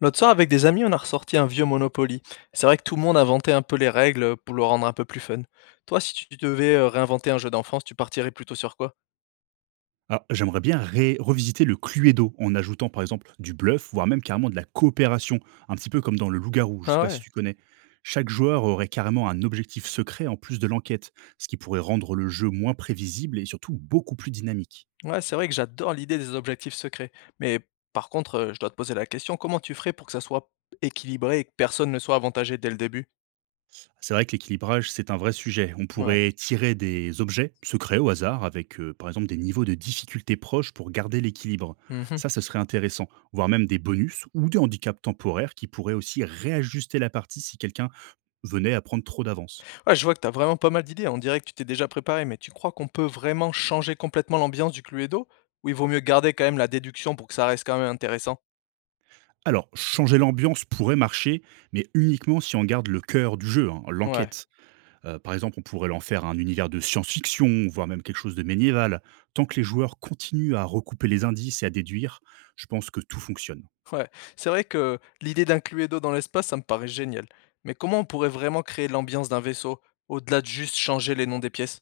L'autre soir, avec des amis, on a ressorti un vieux Monopoly. C'est vrai que tout le monde inventait un peu les règles pour le rendre un peu plus fun. Toi, si tu devais réinventer un jeu d'enfance, tu partirais plutôt sur quoi? Alors, j'aimerais bien revisiter le Cluedo en ajoutant par exemple du bluff, voire même carrément de la coopération, un petit peu comme dans le Loup-garou, je ne sais Ah pas si ouais, tu connais. Chaque joueur aurait carrément un objectif secret en plus de l'enquête, ce qui pourrait rendre le jeu moins prévisible et surtout beaucoup plus dynamique. ouais, c'est vrai que j'adore l'idée des objectifs secrets. Mais par contre, je dois te poser la question, comment tu ferais pour que ça soit équilibré et que personne ne soit avantagé dès le début? C'est vrai que l'équilibrage, c'est un vrai sujet. On Ouais. pourrait tirer des objets secrets au hasard avec par exemple des niveaux de difficulté proches pour garder l'équilibre. Mhm. Ça, ce serait intéressant, voire même des bonus ou des handicaps temporaires qui pourraient aussi réajuster la partie si quelqu'un venait à prendre trop d'avance. Ouais, je vois que t'as vraiment pas mal d'idées. On dirait que tu t'es déjà préparé, mais tu crois qu'on peut vraiment changer complètement l'ambiance du Cluedo? Ou il vaut mieux garder quand même la déduction pour que ça reste quand même intéressant? Alors, changer l'ambiance pourrait marcher, mais uniquement si on garde le cœur du jeu, hein, Ouais. l'enquête. Par exemple, on pourrait l'en faire un univers de science-fiction, voire même quelque chose de médiéval. Tant que les joueurs continuent à recouper les indices et à déduire, je pense que tout fonctionne. Ouais, c'est vrai que l'idée d'un Cluedo dans l'espace, ça me paraît génial. Mais comment on pourrait vraiment créer l'ambiance d'un vaisseau, au-delà de juste changer les noms des pièces?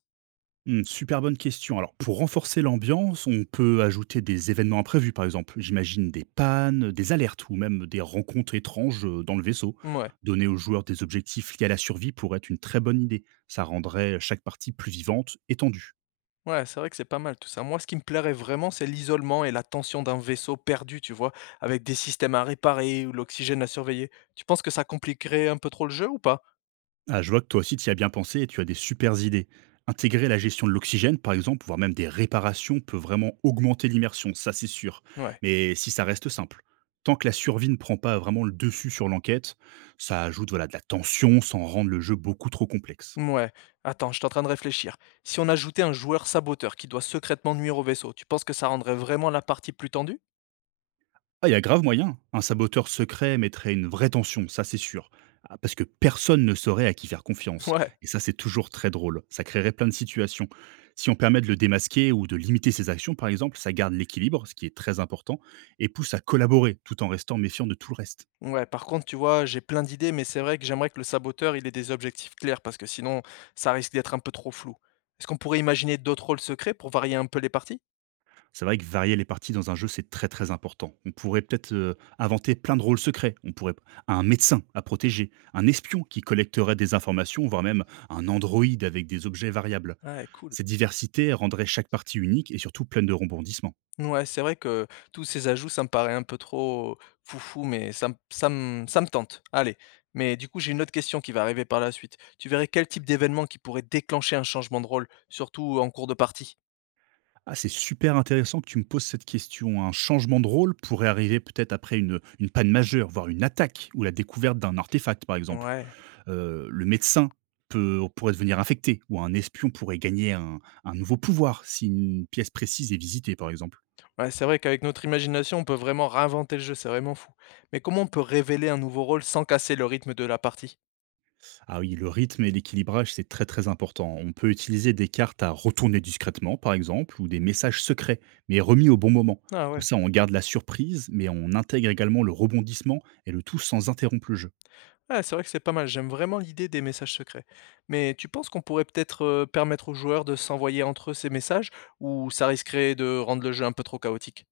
Mmh, super bonne question. Alors, pour renforcer l'ambiance, on peut ajouter des événements imprévus, par exemple. J'imagine des pannes, des alertes ou même des rencontres étranges dans le vaisseau. Ouais, Donner aux joueurs des objectifs liés à la survie pourrait être une très bonne idée. Ça rendrait chaque partie plus vivante et tendue. ouais, c'est vrai que c'est pas mal tout ça. Moi, ce qui me plairait vraiment, c'est l'isolement et la tension d'un vaisseau perdu, tu vois, avec des systèmes à réparer ou l'oxygène à surveiller. Tu penses que ça compliquerait un peu trop le jeu ou pas? Ah, je vois que toi aussi tu y as bien pensé et tu as des supers idées. Intégrer la gestion de l'oxygène, par exemple, voire même des réparations, peut vraiment augmenter l'immersion, ça c'est sûr. Ouais, Mais si ça reste simple, tant que la survie ne prend pas vraiment le dessus sur l'enquête, ça ajoute voilà, de la tension sans rendre le jeu beaucoup trop complexe. ouais. Attends, je suis en train de réfléchir. Si on ajoutait un joueur saboteur qui doit secrètement nuire au vaisseau, tu penses que ça rendrait vraiment la partie plus tendue? Ah, il y a grave moyen. Un saboteur secret mettrait une vraie tension, ça c'est sûr. Ah, parce que personne ne saurait à qui faire confiance. Ouais. Et ça, c'est toujours très drôle. Ça créerait plein de situations. Si on permet de le démasquer ou de limiter ses actions, par exemple, ça garde l'équilibre, ce qui est très important, et pousse à collaborer tout en restant méfiant de tout le reste. Ouais, par contre, tu vois, j'ai plein d'idées, mais c'est vrai que j'aimerais que le saboteur, il ait des objectifs clairs, parce que sinon, ça risque d'être un peu trop flou. Est-ce qu'on pourrait imaginer d'autres rôles secrets pour varier un peu les parties? C'est vrai que varier les parties dans un jeu, c'est très, très important. On pourrait peut-être, inventer plein de rôles secrets. On pourrait un médecin à protéger, un espion qui collecterait des informations, voire même un androïde avec des objets variables. Ouais, cool. Cette diversité rendrait chaque partie unique et surtout pleine de rebondissements. Ouais, c'est vrai que tous ces ajouts, ça me paraît un peu trop foufou, mais ça me tente. Allez. Mais du coup, j'ai une autre question qui va arriver par la suite. Tu verrais quel type d'événement qui pourrait déclencher un changement de rôle, surtout en cours de partie? Ah, c'est super intéressant que tu me poses cette question. Un changement de rôle pourrait arriver peut-être après une panne majeure, voire une attaque ou la découverte d'un artefact, par exemple. Ouais. Le médecin peut pourrait devenir infecté ou un espion pourrait gagner un nouveau pouvoir si une pièce précise est visitée, par exemple. Ouais, c'est vrai qu'avec notre imagination, on peut vraiment réinventer le jeu, c'est vraiment fou. Mais comment on peut révéler un nouveau rôle sans casser le rythme de la partie? Ah oui, le rythme et l'équilibrage, c'est très, très important. On peut utiliser des cartes à retourner discrètement, par exemple, ou des messages secrets, mais remis au bon moment. Ah Comme ouais. ça, on garde la surprise, mais on intègre également le rebondissement et le tout sans interrompre le jeu. Ouais, c'est vrai que c'est pas mal, j'aime vraiment l'idée des messages secrets. Mais tu penses qu'on pourrait peut-être permettre aux joueurs de s'envoyer entre eux ces messages, ou ça risquerait de rendre le jeu un peu trop chaotique?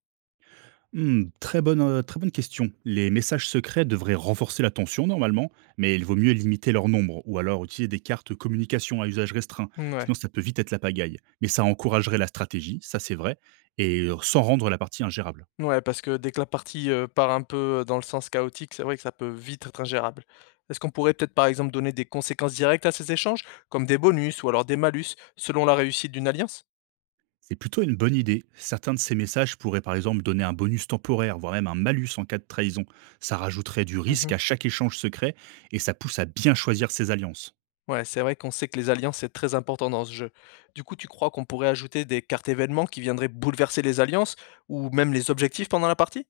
Hmm, très très bonne question. Les messages secrets devraient renforcer la tension normalement, mais il vaut mieux limiter leur nombre ou alors utiliser des cartes communication à usage restreint. Sinon, Ouais. ça peut vite être la pagaille. Mais ça encouragerait la stratégie, ça c'est vrai, et sans rendre la partie ingérable. Ouais, parce que dès que la partie part un peu dans le sens chaotique, c'est vrai que ça peut vite être ingérable. Est-ce qu'on pourrait peut-être par exemple donner des conséquences directes à ces échanges, comme des bonus ou alors des malus, selon la réussite d'une alliance? C'est plutôt une bonne idée. Certains de ces messages pourraient par exemple donner un bonus temporaire, voire même un malus en cas de trahison. Ça rajouterait du risque à chaque échange secret et ça pousse à bien choisir ses alliances. Ouais, c'est vrai qu'on sait que les alliances, c'est très important dans ce jeu. Du coup, tu crois qu'on pourrait ajouter des cartes événements qui viendraient bouleverser les alliances ou même les objectifs pendant la partie?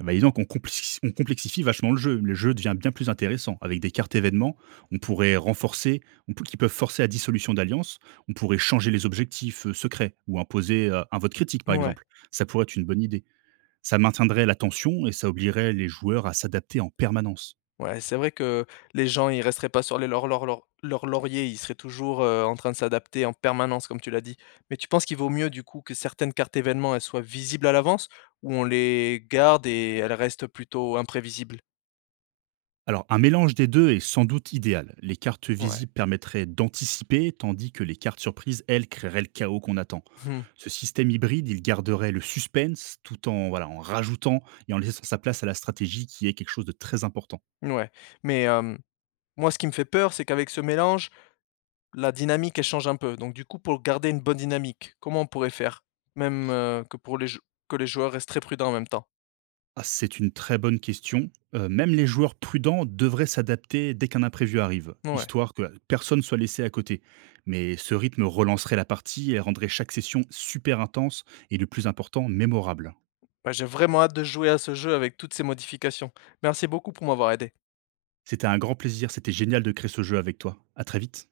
Eh ben, dis donc, on on complexifie vachement le jeu. Le jeu devient bien plus intéressant. Avec des cartes événements, on pourrait qui peuvent forcer à dissolution d'alliance. On pourrait changer les objectifs secrets ou imposer un vote critique, par Ouais, exemple. Ça pourrait être une bonne idée. Ça maintiendrait la tension et ça oblierait les joueurs à s'adapter en permanence. ouais, c'est vrai que les gens, ils resteraient pas sur les leur, leur, leur, leur laurier, ils seraient toujours en train de s'adapter en permanence, comme tu l'as dit. Mais tu penses qu'il vaut mieux, du coup, que certaines cartes événements, elles soient visibles à l'avance ou on les garde et elles restent plutôt imprévisibles? Alors, un mélange des deux est sans doute idéal. Les cartes Ouais. visibles permettraient d'anticiper, tandis que les cartes surprises, elles, créeraient le chaos qu'on attend. Hmm, Ce système hybride, il garderait le suspense tout en, voilà, en rajoutant et en laissant sa place à la stratégie qui est quelque chose de très important. ouais. Mais moi, ce qui me fait peur, c'est qu'avec ce mélange, la dynamique, elle change un peu. Donc du coup, pour garder une bonne dynamique, comment on pourrait faire? Même, que pour les jou que les joueurs restent très prudents en même temps. Ah, c'est une très bonne question. Même les joueurs prudents devraient s'adapter dès qu'un imprévu arrive, Ouais. histoire que personne soit laissé à côté. Mais ce rythme relancerait la partie et rendrait chaque session super intense et le plus important, mémorable. Bah, j'ai vraiment hâte de jouer à ce jeu avec toutes ces modifications. Merci beaucoup pour m'avoir aidé. C'était un grand plaisir, c'était génial de créer ce jeu avec toi. À très vite.